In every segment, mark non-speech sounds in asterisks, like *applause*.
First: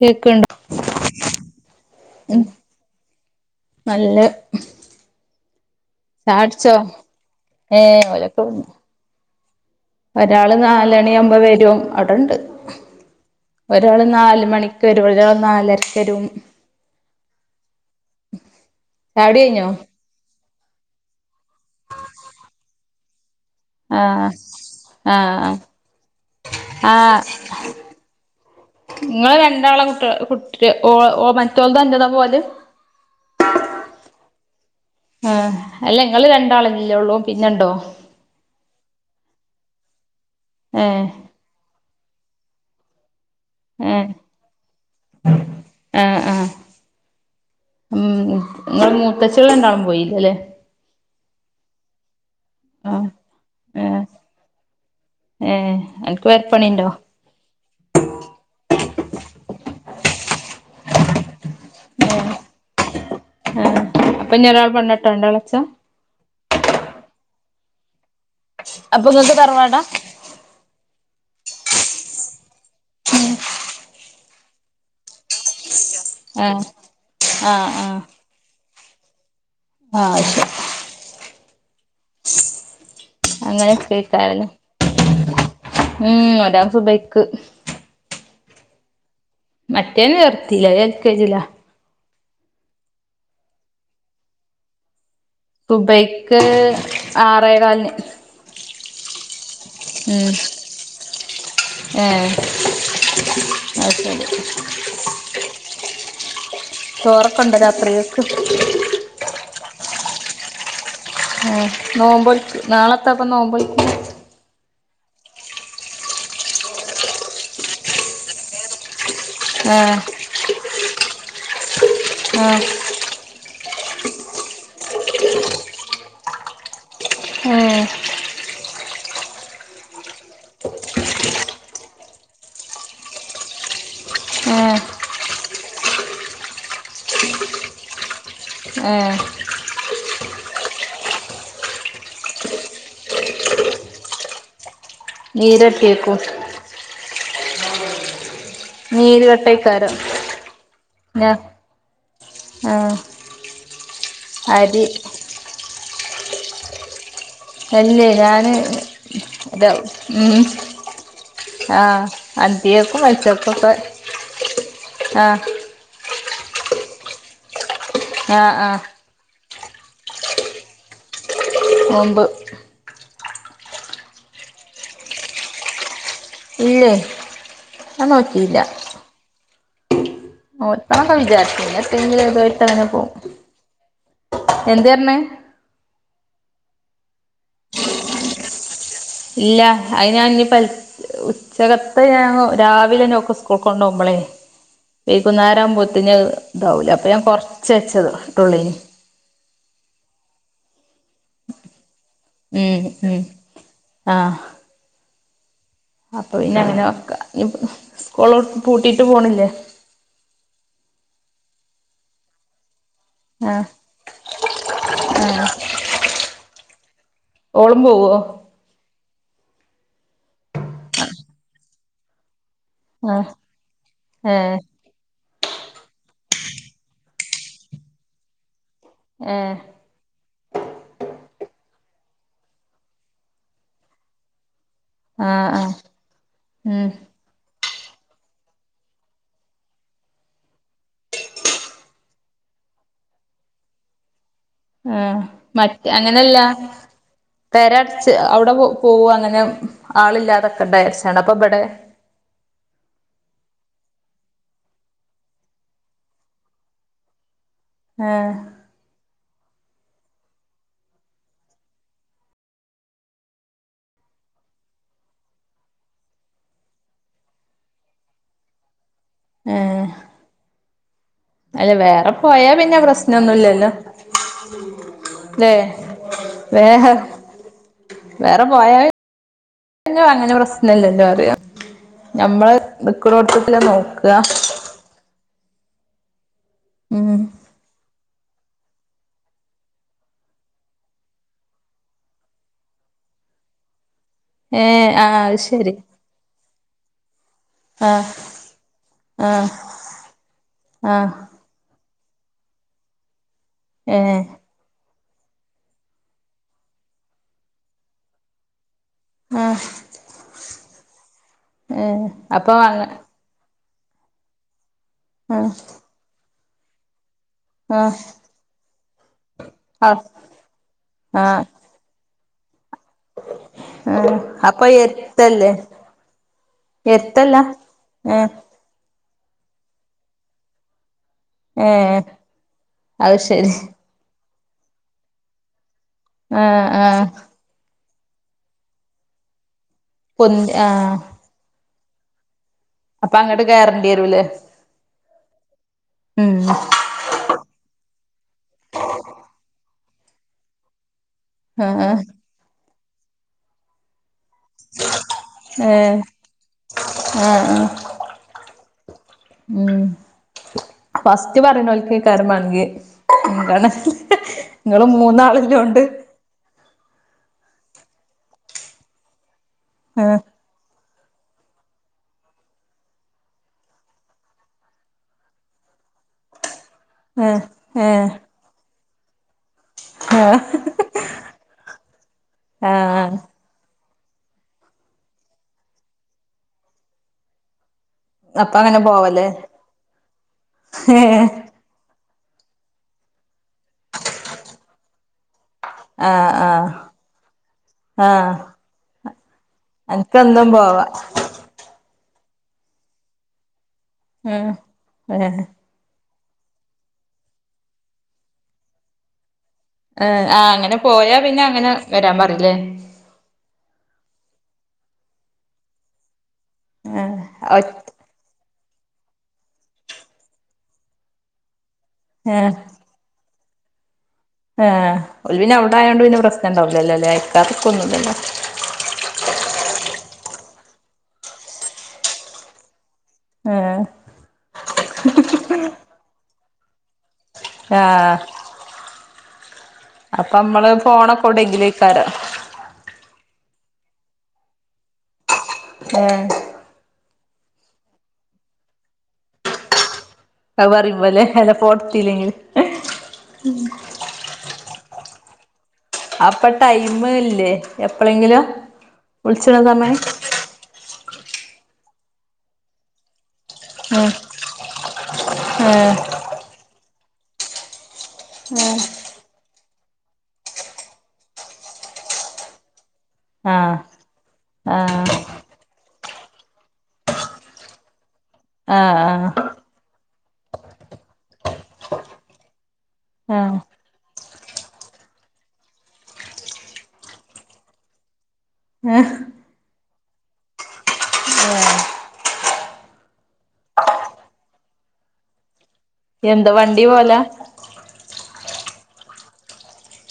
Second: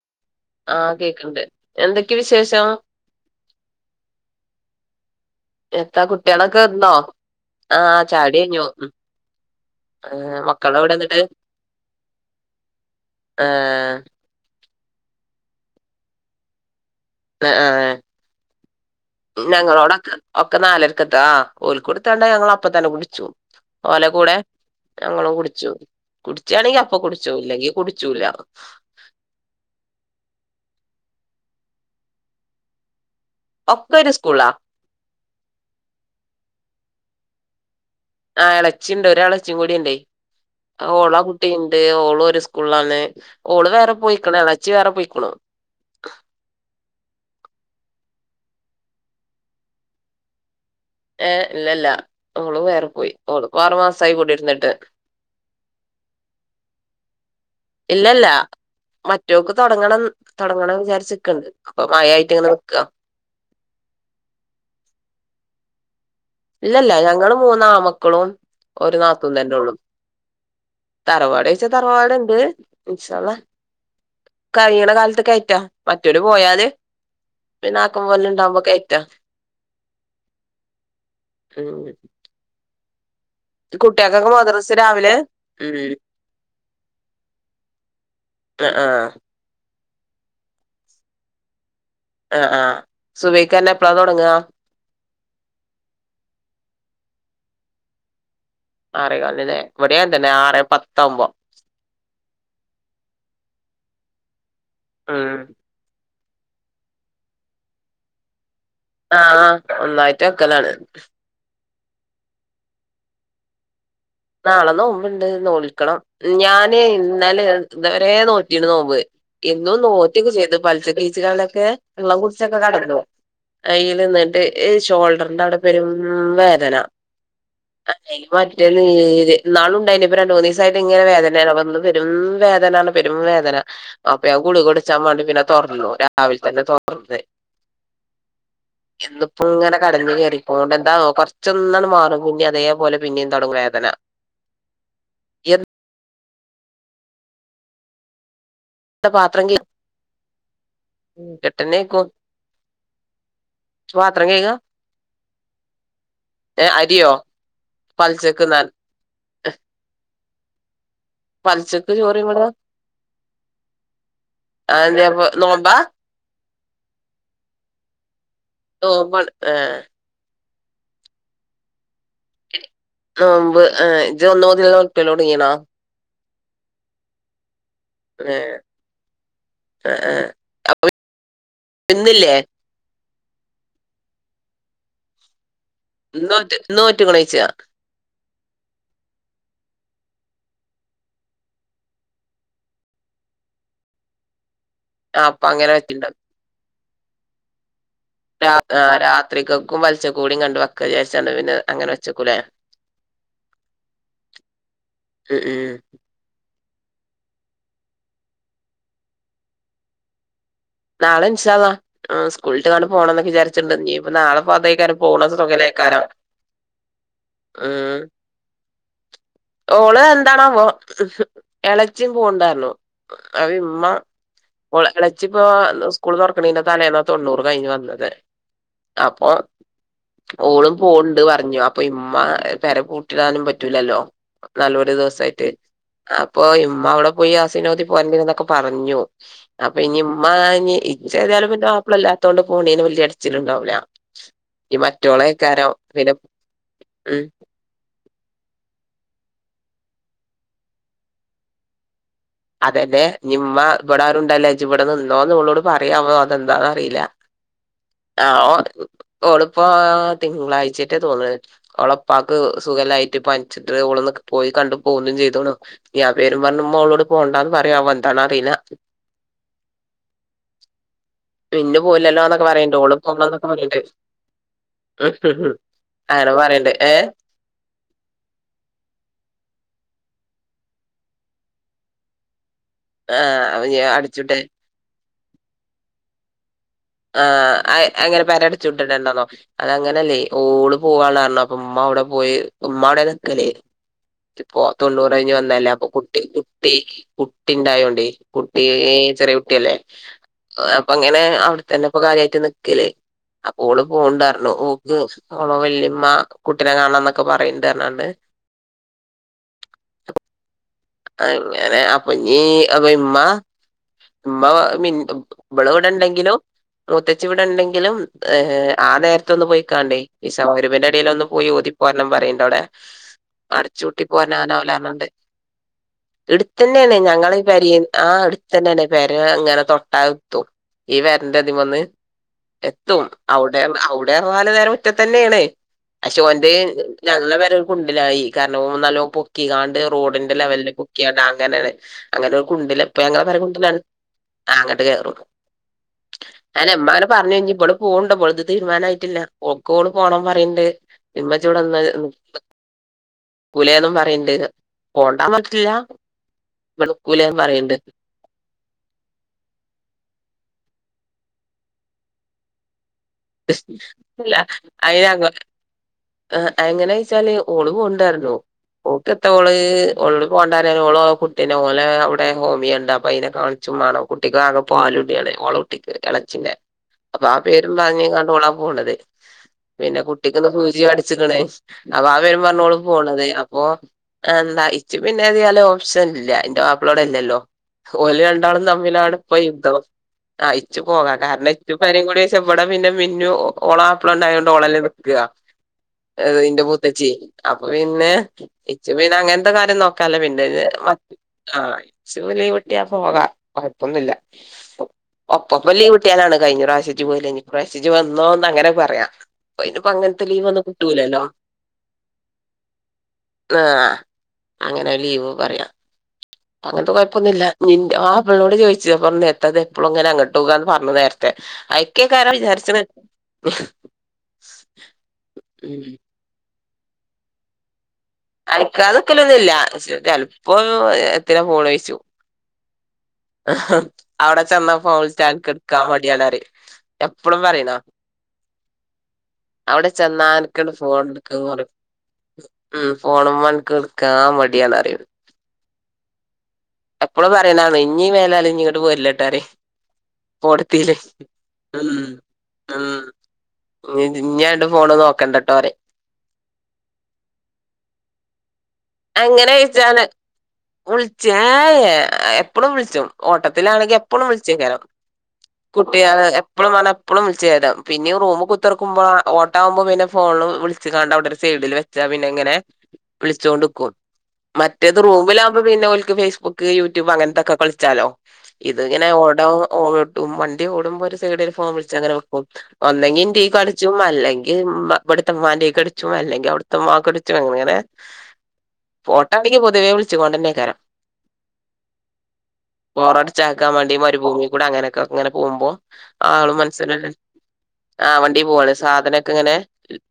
കേൾക്കണ്ട് ആഹ് കേക്കണ്ട് എന്തൊക്കെ വിശേഷം നല്ല എന്താ കുട്ടിയളൊക്കെ ചായുട്ച്ചോ വന്നോ ആഹ് ഏഹ് ചായുടി ഓലൊക്കെ വന്നു കയ്ഞ്ഞു ഉം ഏഹ് ഒരാള് മക്കളെവിടെ നാലണി ന്നട്ട് ആവുമ്പോ വരും അവിടെണ്ട് ഒരാള് ഏഹ് നാല് മണി *unintelligible* നാലരക്കരും ആഹ് ചായുടി കഴിഞ്ഞോ ഞങ്ങളോടൊക്ക ഒക്കെ നാലരക്കെത്താ ആ ഓലിക്കടുത്താണ്ട് ഞങ്ങള് അപ്പ തന്നെ കുടിച്ചു ഓലെ ആഹ് കൂടെ ഞങ്ങളും ആഹ് കുടിച്ചു കുടിച്ചാണെങ്കി അപ്പൊ കുടിച്ചോ ഇല്ലെങ്കി കുടിച്ചൂല നിങ്ങള് രണ്ടാളെ കുട്ടി കൂട്ട് മറ്റോള് തന്റെതാ പോവല് ഒക്കെ ഒരു സ്കൂളാ ആ അല്ല ഇങ്ങള് രണ്ടാളല്ലേ ഉള്ളൂ പിന്നെണ്ടോ ആ ഇളച്ചിണ്ട് ഒ ഇളച്ചിയ കൂടിണ്ട് ഏഹ് ഓള കുട്ടിയുണ്ട് ഓള് ഒരു സ്കൂളിലാണ് ഓള് വേറെ ഏഹ് പോയിക്കണ ഇളച്ചി വേറെ പോയിക്കുണു ആഹ് ആഹ് ഉം നിങ്ങളെ മൂത്തച്ചിള് രണ്ടാളും പോയി അല്ലേ ഏഹ് ഇല്ലല്ല അവള് വേറെ ആഹ് പോയി ഓള് ആറു ഏഹ് മാസായി കൂടിരുന്നിട്ട് എൻക്ക് വേർപ്പണിണ്ടോ ഇല്ലല്ല മറ്റോക്ക് തുടങ്ങണം തുടങ്ങണം വിചാരിച്ചിക്കിണ്ട് അപ്പൊ മയായിട്ട് ഏഹ് ഇങ്ങനെ നിക്ക അപ്പ ഇനി ഒരാള് *unintelligible* ഇല്ലല്ല ഞങ്ങള് മൂന്ന് ആമ്മക്കളും ഒരു അപ്പൊ നാത്തൂൻ ഇങ്ങക്ക് തന്ന ഉള്ളു തറവാടാ? തറവാട്ച്ചാ തറവാടിണ്ട് ഇൻഷാഅള്ളാ കഴിയണ കാലത്ത് കയറ്റാ മറ്റോര് ആഹ് പോയാല് ആഹ് പിന്നെ ആഹ് ആക്കും പോലെ ഇണ്ടാമ്പോ കയ്റ്റാ ആഹ് ശെരി അങ്ങനെ കുട്ടികക്കൊക്കെ അങ്ങനെക്കേക്കാരല്ലേ മദ്രസ രാവിലെ ഉം ഒരാൾ സുബൈക്ക് ആഹ് ആഹ് മറ്റേതിനെ നിർത്തില്ല അത് എൽ കെ ജിയിലാ ആഹ് ആഹ് സുഭയ്ക്കാനെ എപ്പളാ തുടങ്ങാ സുബൈക്ക് ആറേകാലിന് ആറേകാലന്നെ ഇവിടേം ഉം അതന്നെ ആറേ പത്താകുമ്പോ ഏഹ് അത് ശരി ഉം ചോറക്കുണ്ട രാത്രിയേക്ക് ആഹ് ആഹ് ഒന്നായിട്ട് വെക്കലാണ് ആ നോമ്പോഴി നാളത്തപ്പ നോമ്പൊഴിക്ക് നാളെ നോമ്പ് ഇണ്ട് നോൽക്കണം ഞാന് ഇന്നലെ ഇന്നലേ നോറ്റിരുന്നു നോമ്പ് എന്നും ഏഹ് നോറ്റിയൊക്കെ ചെയ്ത് *unintelligible* ബീച്ചികളിലൊക്കെ വെള്ളം ആഹ് കുടിച്ചൊക്കെ കെടക്കും കയ്യില് എന്നിട്ട് ഷോൾഡറിന്റെ അവിടെ പെരും വേദന ആഹ് അതെ മറ്റേ നാളുണ്ടായിനി ഇപ്പൊ രണ്ട് മൂന്ന് ദിവസായിട്ട് ഇങ്ങനെ വേദനയാണ് പെരും വേദനാണ് പെരും വേദന അപ്പ ഗുളിക ഏഹ് കുടിച്ചാൻ വേണ്ടി പിന്നെ തുറന്നു രാവിലെ തന്നെ തുറന്ന് ഏഹ് ഇന്നിപ്പോ ഇങ്ങനെ കടഞ്ഞ് കേറിപ്പോണ്ട് എന്താ കൊറച്ചൊന്നണ് മാറും പിന്നെ അതേപോലെ പിന്നെം തൊടങ്ങും വേദന നീര എന്താ കേക്കും നീര് പാത്രം കഴ് വെട്ടയ്ക്കാരം *unintelligible* പാത്രം കഴുകുവാ അരി ഏഹ് അരിയോ അല്ലേ പൽച്ചക്ക് ഞാന് ന ഇതാ മ് പൽച്ചക്ക് ആഹ് ചോറും കൂടെ അന്തിയൊക്കും അച്ചോക്കും ഒക്കെ അതേപോ ആഹ് നോമ്പാ ആഹ് ആഹ് *unintelligible* ഏഹ് നോമ്പ്. ആഹ് ആഹ് ഇജ് ഒന്ന് മുതല് നോൽക്കല് തുടങ്ങിക്കണോ? ഇല്ല്യേയ്. ഏഹ് ആഹ്. നോൽക്കണോക്കെ വിചാരിച്ചിന് എന്തെങ്കിലും ഇതായിട്ട് അങ്ങനെ പോവും എന്തേ പറഞ്ഞേ. ഇന്ന് നോറ്റ് നോറ്റ്ക്കണോ ചോയ്ച്ചാ. ഇല്ല അയിനാ ഇനി പെലച്ച ഉച്ചക്കത്തെ ഞാൻ രാവിലെ തന്നെ ഓക്ക് സ്കൂള്ക്ക് കൊണ്ടുപോകുമ്പളെ. ആ അപ്പൊ വൈകുന്നേരം അങ്ങനെ ആവുമ്പോത്തിന് വെച്ചിണ്ടാവും ഇതാവൂലെ അപ്പോൾ ഞാൻ കുറച്ച് വെച്ചത്. ഇട്ടുള്ളേനി രാത്രികക്കും പെലച്ചക്ക് കൂടി കണ്ട് വെക്ക ക്കാ വിചാരിച്ചാണ്ട് പിന്നെ അങ്ങനെ വെച്ചക്കൂലെ. ഉം ഉം ഉം ഉം. അപ്പോ ഇനി പിന്നെ വെക്കാ സ്കൂള് എവിടുക്കും പൂട്ടിട്ട് പോണില്ലെ. നാളെ ഇൻഷാ അള്ളാ. ആഹ് സ്കൂള് വിട്ട് വന്നു പോണം എന്നോക്കെ ആഹ് വിചാരിച്ചട്ടിണ്ട് ഇനീ ഇപ്പ നാളെ അതേക്കാരം ആഹ് സോയല്. ഓളും പോവോ? ഓള് എന്താണാവോ എളച്ചിയും പോവുണ്ട് പറഞ്ഞു. ആഹ് അത് ഉമ്മ ഏഹ് ഓള് എളച്ചി ഇപ്പോൾ സ്കൂൾ തുറക്കണീന്റെ തലേന്നാ തൊണ്ണൂറ് കഴിഞ്ഞ് വന്നത് അപ്പോ. ഏഹ് ഓളും പോണുണ്ട് പറഞ്ഞു അപ്പോ ഇമ്മ പെര പൂട്ടിടാനും പറ്റൂലല്ലോ. നല്ലൊരു ദിവസ ആയിട്ട് ആഹ് ആഹ് അപ്പോ ഇമ്മ ഉം അവിടെ പോയി യാസീനോതി പോരണ്ട് എന്നൊക്കെ പറഞ്ഞു അപ്പോ ഇനി ഇമ്മാ ഇനി ഇച്ച് ഏതായാലും എന്റെ മാപള ഇല്ലാത്തത് കൊണ്ട് പോണീന് വലിയ എടച്ചിലുണ്ടാവില്ല. ആഹ് മറ്റ് അങ്ങനല്ല. ഉം പെര അടച്ച് അവിടെ പോകു അങ്ങനെ ആളില്ലാതക്കണ്ടെ വിചാരിച്ചാ അപ്പോ ഇവടെ. അതന്നെ ഇനി ഇമ്മ ഇവിടെ ആരുണ്ടല്ലോ ഇജ് ഇവിടെ നിന്നോന്ന് അത് ഓളോട് പറയുമോ അതെന്താന്ന് അറിയില്ല. *inaudible* ആഹ് ഓ ഓള് ഇപ്പോ തിങ്കളാഴ്ച്ചയെറ്റെ തോന്ന്ണ്. ഓള് ഇപ്പാക്ക് സുഖല്ലായിട്ട് പനിച്ചിട്ട് ഓള് പോയി കണ്ടു പോന്നും ചെയ്തുണു. ഇനി ആ പേരും പറഞ്ഞ് ഇമ്മ ഓളോട് പോണ്ടാന്ന് പറയാവോ എന്താന്ന് അറിയില്ല. ഏഹ്. അല്ല പിന്നെ വേറെ പോവില്ലല്ലോ എന്നൊക്കെ പോയാ പറയണ്ട് പിന്നെ ഓള് പോകണം എന്നൊക്കെ പ്രശ്നൊന്നുല്ലല്ലോ പറഞ്ഞിട്ടേ. ല്ലേ അങ്ങനെ പറയ്ണ്ട് വേറെ ഏഹ്. വേറെ പോയാല് പിന്നെ അങ്ങനെ പ്രശ്നം ഇല്ലല്ലോ പറയാ. ഞമ്മള് ആ നിക്ക്ണോട്ത്ത്ക്ക് തന്നെ അപ്പൊ ഞാൻ നോക്കാ. അടിച്ചുട്ടെ ഉം ആഹ് അങ്ങനെ പെര അടച്ച് പൂട്ടി ഇടണ്ടാന്നോ? അതങ്ങനല്ലെ ഓള് പോകാണ് അപ്പ ഉമ്മ അവിടെ പോയി ഉമ്മ അവിടെ നിക്കലെ. ഇപ്പം ഏ ഓള് ആ തൊണ്ണൂറ് കഴിഞ്ഞ് അത് വന്നതല്ലേ ശരി അപ്പോ കുട്ടീ കുട്ടി. കുട്ടി ആ ഉണ്ടായോണ്ടേ കുട്ടി ആ ചെറിയ കുട്ടിയല്ലേ അപ്പ ആ അങ്ങനെ അവിട തന്നെ ഇപ്പോ കാര്യായിട്ട് നിക്കല് അപ്പോ ഓള് ഏ പോകുണ്ട് പറഞ്ഞു. ഓളെ വല്യമ്മ കുട്ടീനെ കാണാന്നൊക്കെ പറയുണ്ട് എന്നൊക്കെ പറഞ്ഞ്ങ്ങാണ്ട്. ആഹ്. അങ്ങനെ അപ്പോ നീ അപ്പ ഇമ്മ ഉമ്മ മിന് ആ ഇവള് ഇവിടെ ഉണ്ടെങ്കിലും മൂത്തച്ചി ഇവ്ടെ ആ ഉണ്ടെങ്കിലും ആഹ് നേരത്തൊന്ന് പോയി ആ ക്കാണ്ടെയ് ഇശാ മാര്ബിന്റെ ഇടയിലൊന്ന് ആ പോയി ഓതി പോരണം എന്ന് പറയണുണ്ട് അവടെ. അടച്ചൂട്ടി പോരാൻ ആവൂല എന്ന്പറഞ്ഞ്ങ്ങാണ്ട്. അല്ലെ. എടുത്ത് തന്നെയാണ് ഞങ്ങളെ ഈ പെരീം ആഹ് ഏ അടുത്ത് തന്നെയാണ് പെര ഇങ്ങനെ തൊട്ടാ എത്തും. ഈ വരന്റെ ഇതിമെന്ന് ഏ എത്തും അത് ശരി അവടെയാണ് അവ് ടെ പറഞ്ഞാല് ഓരെ മുറ്റത്തന്നെയാണെയ് പക്ഷെ ആ ഓന്റെയും ആ ഞങ്ങള പെര കുണ്ട്ലായി കാരണം നല്ലോ പൊക്കി കാണ്ട് റോഡിന്റെ പൊന്തി ആ ലെവലിൽ പൊക്കീകാണ്ട് അങ്ങനെ അങ്ങനെ ഒരു കുണ്ട്ലാ ഇപ്പൊ അപ്പൊ ഞങ്ങളെ പെര അങ്ങട്ട് കുണ്ട്ലാണ് കേറേണ്ടി വരൂലേ അങ്ങട്ട് കേറും ഉം അതന്നെ ഇമ്മാനെ പറഞ് ഇനി ഇബളും പോണ് ണ്ട് ഓളത്‌ തീരുമാനമായിട്ടില്ല ആയിട്ടില്ല ഓൾക്ക് ഓള് പോണം പറയണ്ട് ഇമ്മച്ചി ഇവ്ടെ ആ നിക്ക ക്കൂലെന്നും പറയണ്ട് പോണ്ടാന്ന് പറഞ്ഞിട്ടില്ല ഏ ഇവിടെ നിക്കൂലെ ആ എന്നും ആ പറയുന്നുണ്ട് ഉം ഫസ്റ്റ് പറയണോൽക്കായിരിക്കുംമാണെങ്കി ഉം. എന്താണ് അല്ല ഇങ്ങള് അയിന് മൂന്നാള്ലോണ്ട് ആഹ് എങ്ങനെയച്ചാല് ഓള് പോവ് ണ്ടർഞ്ഞു. ഓക്ക് എത്ത ഓള്. ക്ക് ആ ഓളോട് പോണ്ടാറിയാന് ഓള് ഓളെ കു പിന്നെ ഓല അവിടെ ഹോമിയുണ്ട് അപ്പൊ അതിനെ കാണിച്ചും മാണം കുട്ടിക്ക് ആകെ പോലുണ്ണിആണ് ഓളെകുട്ടിക്ക് എളച്ചിന്റെ അപ്പൊ ആ ഏഹ് പേരും പറഞ്ഞ് ഏഹ് ങ്ങാണ്ട് ഓളാപോണത് പിന്നെ ആഹ് കുട്ടിക്ക്ന്ന് സൂചി അടിച്ചിക്കണേ അപ്പോ ആ പേരും പറഞ്ഞോഓള് ആഹ് പോണത്. ഓ എന്താ ഇച്ച്ച് പിന്നെ ഏതാലുംപ്ഷൻ ഇല്ല ഇന്റെ മാപ്പള ഇവടെ ഇല്ലല്ലോ? ഓല് അപ്പ രണ്ടാളും അങ്ങനെ തമ്മിലാണ്‌ പോവല്ലേ ഇപ്പ യുദ്ധം ആ ഇച്ച് പോകാം ഏഹ് കാരണം ച്ച് വെരകൂടി വെച്ച എ ഇവിടെ പിന്നെ മിന്നു ഓള മാപ്പള ഉണ്ടായതത്ണ്ട് ഓളല്ലെനിക്ക ഏ ആഹ് ഇന്റെ ആഹ് മൂത്തച്ചി അപ്പൊ പിന്നെ ആഹ് ഇച്ചു പിന്നെ അങ്ങനത്തെ കാര്യം നോക്കാല പിണ്ട അനക്കെന്നും പോവാ മറ്റ ആഹ് ഇച്ച് ലീവ് കിട്ടിയാ പോകാം കൊഴപ്പൊന്നുല്ല ഏഹ് ഏഹ് ഒപ്പപ്പം ലീവ് ട്ടി ട്ടിയാലാണ് കഴിഞ്ഞ പ്രാവശ്യം ഇജ് പോയിലെ ഇപ്രാവശ്യി ഇജ്‌വന്നോ ന്ന് അങ്ങനെപറയ ഏ ആ അങ്ങനെ പോയാ പിന്നെ അങ്ങനെ വരാൻ പറയില്ലേ? ആഹ് അങ്ങനെ ലീവ് പറയാം അങ്ങന് ത്തെ ഏഹ് കൊഴപ്പൊന്നുല്ല. ഒറ്റ് നിന്റെ ആഹ് വളോട് ചോയി ജബർ എത്തത് എപ്പോള് അങ്ങനെ അങ്ങട്ട് പോകന്ന് പറഞ്ഞത് നേരത്തെ ഐക്കാര ഏഹ് വിചാരിച്ച *unintelligible* ഏ ഒ പിന്നെ അവിടെ ആയോണ്ട് പിന്നെ പ്രശ്നംണ്ടാവില്ല അല്ലോ അല്ലേ എക്കാർക്ക ഒന്നല്ലോ അയക്കാതെ നിക്കലഒന്നുല്ല ചെലപ്പോ എത്തിനാപോണ ചോയ്‌ച്ചു ഏഹ് അവിടെ ചെന്ന ഫോള്സ്റ്റാൻക്ക് എടുക്കാ മടിയാണ് റിം. എപ്പഴും പറിണാ ആഹ് അവിടെ അപ്പ അമ്മള് ചെന്നാഅന്ത്ഫോൺ ഫോണൊക്കെ എടുക്ക പറയും എവിടെയെങ്കിലേക്കാരം ഉം ഫോണ്മ്മെഅനക്ക് ഇട്ക്കാൻ മടിയന്ന് പറിയ ഉം അപ്പോള പറയാനാണ് ഇഞ്ഞീ മേലാല് ഇങ്ങോട്ട് പോരില്ലട്ടോപറി അത് കോട്ത്തിൽ പറയുമ്പോലെ അല്ല ഫോൺ ഉം എടുത്തില്ലെങ്കിൽ ഉം ഇഞ്ഞഅങ്ങട്ട്ഫോണ് നോക്കണ്ട പറിം അപ്പൊ ടൈമ ഇല്ലേ എപ്പളെങ്കിലോ? അങ്ങനെ ചോയ്ച്ചാൽ വിളിചായ എപ്പളും വിളിച്ചും. ഓട്ടത്തിലാണെങ്കിൽ ഉം ഏഹ് എപ്പളുംവിളിച്ചേകാരംകുട്ടിയ എപ്പോളും എപ്പോള് വിളിചയ്കാരം പിന്ന റൂമ് കുത്തിറക്കുമ്പോ ഓട്ടാകുമ്പോ പിന്നെ ഫോണ വിള വിളിച്ചിങ്ങണ്ട അവിടെ ഒരു സൈഡിൽ വെച്ചാ പിന്നെ എങ്ങനെ വിളിച്ചൊണ്ട് നി ആഹ് മറ്റേത് ആഹ് റൂമില ആകുമ്പോ പിന്നെ ഒലക്ക് ഫേസ്ബുക്ക് യൂട്യൂബ് അങ്ങനത്തൊക്കെ കളിച്ചാലോ? ഇത് ആഹ് ഇങ്ങനെ ഓട ആഹ് ഓട്ടും വണ്ടി ഓടുമ്പോ ഒരു സൈഡില് ഒരുസൈഡിൽഫോൺവിളിച്ച അങ്ങനെ വെക്കും. ഒന്നെങ്കി ഇന്റീക്ക് ആഹ് അടിച്ചും അല്ലെങ്കിൽ അവ്ടത്തമ്മാന്റെയും കടിച്ചും അല്ലെങ്കിൽ അവിടെ അവടത്തെ മ്മാക്ക് അടിച്ചു അങ്ങനെ അങ്ങനെ ഓട്ടാണെങ്കി പൊതുവേ വിളിച്ചു കൊണ്ടന്നെക്കാരം. ഉം *inaudible* മ്പോറടിച്ചാതക്കാൻ വേണ്ടി മരു ഭൂമികൂടെ അങ്ങനൊക്കെ അങ്ങനെ പോകുമ്പോ എന്താ ആളും വണ്ടി മൻസനും പോവലാ ആഹ് വണ്ടി പോവാണ് സാധനൊക്കെ ഇങ്ങനെ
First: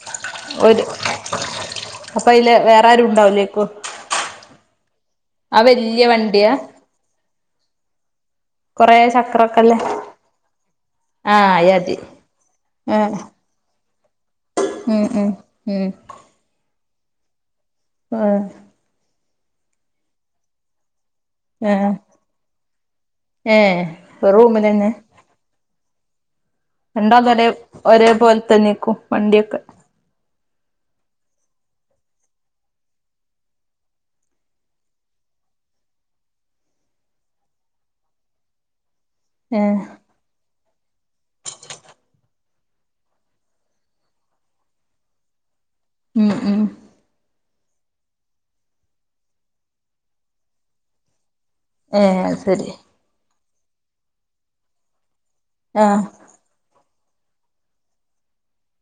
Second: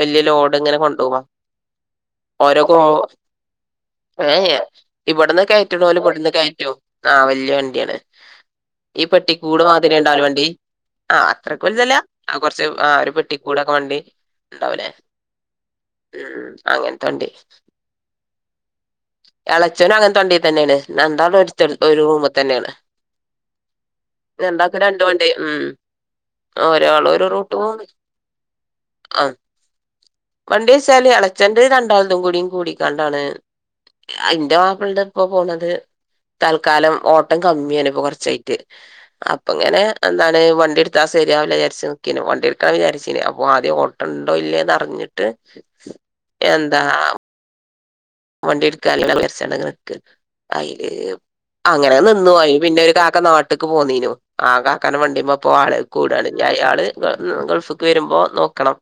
വലിയ ലോഡ് ഇങ്ങനെ ഒരു കൊണ്ടുപോവാ ഓരോ കോ അലേക്കും ഏ ഇവിടുന്ന് കയറ്റണ പോലെ കൊണ്ടന്ന് വണ്ടിയാ കേറ്റും ആ വല്യ വണ്ടി ആണ് കൊറേ ഈ പെട്ടി കൂട് ചക്രൊക്കെല്ലേ മാതിരി ഉണ്ടാവൂലെ വണ്ടി ആ ആഹ് അത്രക്ക അയാതി വലുതല്ല കൊറച്ച് ആ ഒരു ആഹ് പെട്ടി കൂടൊക്കെ വണ്ടി ഉണ്ടാവലേ ഉം ഉം ഉം ഉം അങ്ങനത്തെ വണ്ടി ആഹ് എളച്ചനും അങ്ങനെ വണ്ടിയിൽ തന്നെയാണ് രണ്ടാലും ആഹ് ഒരു റൂമ് തന്നെയാണ് ഏഹ് രണ്ടാക്ക് റൂമിലെന്നെ രണ്ട് വണ്ടി ഉം ഒരാള് ഒരു രണ്ടാളതുരെ റൂട്ട് പോവും ഒരേ പോലെ തന്നെ അയ്ക്ക് വണ്ടിയൊക്കെ വണ്ടിചാല്എളച്ചന്റെ രണ്ടാളതും കൂടിക്കാണ്ടാണ്. അതിന്റെ മാപ്പിളിടെ ഇപ്പൊ പോണത് തൽക്കാലം ഓട്ടം കമ്മിയാണ് ഇപ്പോ കൊറച്ചായി അപ്പ ഏഹ് ഇങ്ങനെ എന്താണ് വണ്ടിയ എടുത്താ സ ശരിയാക വിചാരിച്ച് നക്കന് വണ്ടിയ എടുക്കാ വിചാരിച്ചേന് അപ്പോ ആദ്യം ഓട്ടുണ്ടോ ഇല്ലേന്ന്റിഞ്ഞിട്ട് ഉം ഉം എന്താ വണ്ടി എടുക്കല്ലെച്ചണ്ട നിക്ക അയ്ല് അങ്ങനെ ഏഹ് നിന്നു അത് പോയി ശരി പിന്നെ ഒരു കാക്ക നാട്ടേക്ക് പോന്നീനു ആ കാക്കെ വണ്ടിയപ്പോ ആള ആഹ് കൂടാണ് അയാള് ഗൾഫക്ക് വരുമ്പോ നോക്കണം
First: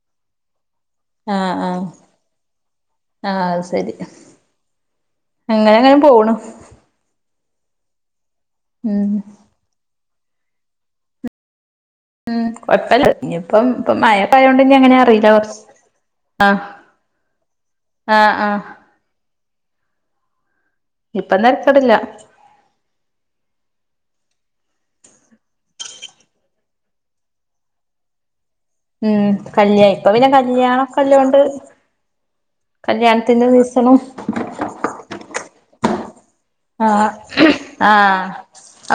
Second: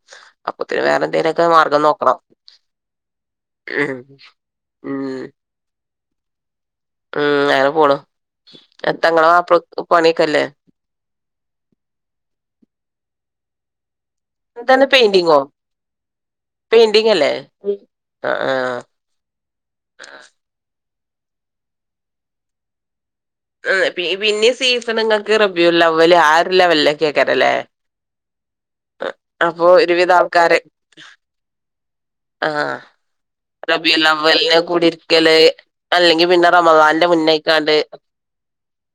അപ്പത്തിന് വേറെ എന്തെലൊക്കെ ആഹ് ആഹ് മാർഗം നോക്കണം ഉം അങ്ങനെങ്ങനെ പോണു ഉം അനെ പോണു എത്ത ഉം ങ്ങളെ മാപ്പളക്ക് പണിക്കല്ലേ ഉം കൊഴപ്പല്ല ഇനിപ്പം ഇപ്പ മയ യോണ്ട് ഇ എന്താണ് അങ്ങനെ അറിയില്ല പെയിന്റിങ്ങോ അവ ആഹ് പെയിന്റിങ് അല്ലേ ആ ആഹ് ആഹ് ആ ഇപ്പൊന്തരക്കടില്ല ആ പിന്നെ സീസണങ്ങൾക്ക് റബ്യു ലെവല് ആ ഒരു ലെവലിലൊക്കെ ആക്കരല്ലേ ഉം കല്യാണം ഇപ്പൊ ഒരുവിധ പിന്നെ ആൾക്കാര് കല്യാണംക്കെല്ലണ്ട് ആഹ് റബിൽ ലിനെ കൂടി ഇരിക്കല് അല്ലെങ്കി പിന്നെ റമളന്റെ ആഹ് മുന്നയിക്കാണ്ട് ആഹ്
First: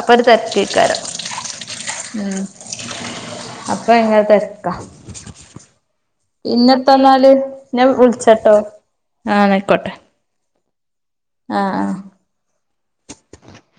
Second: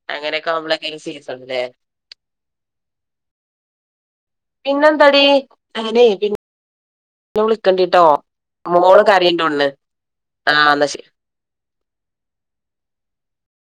അപ്പൊ ഒരു അങ്ങനെയൊക്കെ നമ്മളൊക്കെ തെരക്കേക്കാരം സീസണ്ട്ല്ലേ ഉം അപ്പൊ ഭയങ്കര പിന്നെന്തടി അന പിന്ന ഇന്നെത്തെന്നാല് വിളിക്കണ്ടിട്ടോ മോള് ആഹ് കറീന്റെ ന്നാ ഒണ്ണ് ആയിക്കോട്ടെ ആഹ് എന്നാ ശ ആഹ് ആഹ്